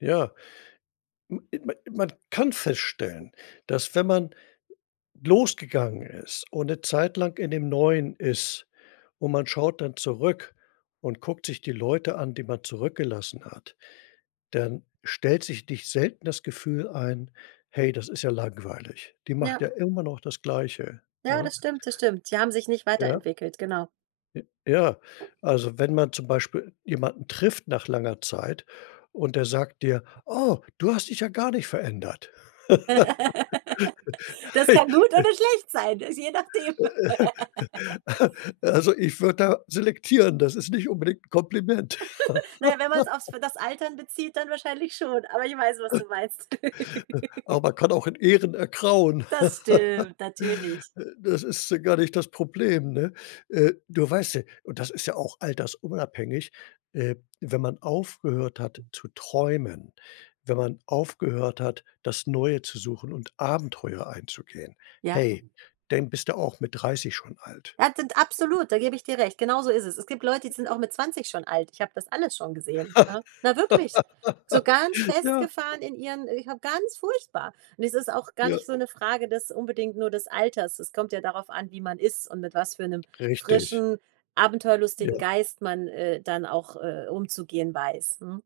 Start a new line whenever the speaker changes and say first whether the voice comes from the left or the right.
left: Ja, man kann feststellen, dass wenn man losgegangen ist und 'ne Zeit lang in dem Neuen ist und man schaut dann zurück und guckt sich die Leute an, die man zurückgelassen hat, dann stellt sich nicht selten das Gefühl ein: „Hey, das ist ja langweilig. Die macht
right: Ja.
left: ja immer noch das Gleiche,
right: Ja,
left: ne?"
right: das stimmt, das stimmt. Die haben sich nicht
left: Ja.
right: weiterentwickelt, genau.
left: J ja. Also, wenn man zum Beispiel jemanden trifft nach langer Zeit und der sagt dir: „Oh, du hast dich ja gar nicht verändert.“
right: Das kann gut oder schlecht sein, je nachdem.
left: Also, ich würde da selektieren, das ist nicht unbedingt 'n Kompliment.
right: Na ja, wenn man's auf's das Altern bezieht, dann wahrscheinlich schon, aber ich weiß, was du meinst.
left: Aber man kann auch in Ehren ergrauen.
right: Das stimmt, natürlich.
left: Äh, das ist gar nicht das Problem, ne? Äh, du weißt ja, und das ist ja auch altersunabhängig, äh, wenn man aufgehört hat zu träumen, wenn man aufgehört hat, das Neue zu suchen und Abenteuer einzugehen,
right: Ja.
left: hey, dann bist du auch mit 30 schon alt.
right: Ja, denn absolut, da gebe ich dir recht. Genauso ist es. Es gibt Leute, die sind auch mit 20 schon alt. Ich habe das alles schon gesehen, ne? Na, wirklich, so ganz
left: Ja.
right: festgefahren in ihren äh, ja ganz furchtbar. Und es ist auch gar
left: Ja.
right: nicht so 'ne Frage des unbedingt nur des Alters. Es kommt ja darauf an, wie man ist und mit was für 'nem
left: Richtig.
right: frischen, abenteuerlustigen
left: Ja.
right: Geist man, äh, dann auch, äh, umzugehen weiß. Mhm.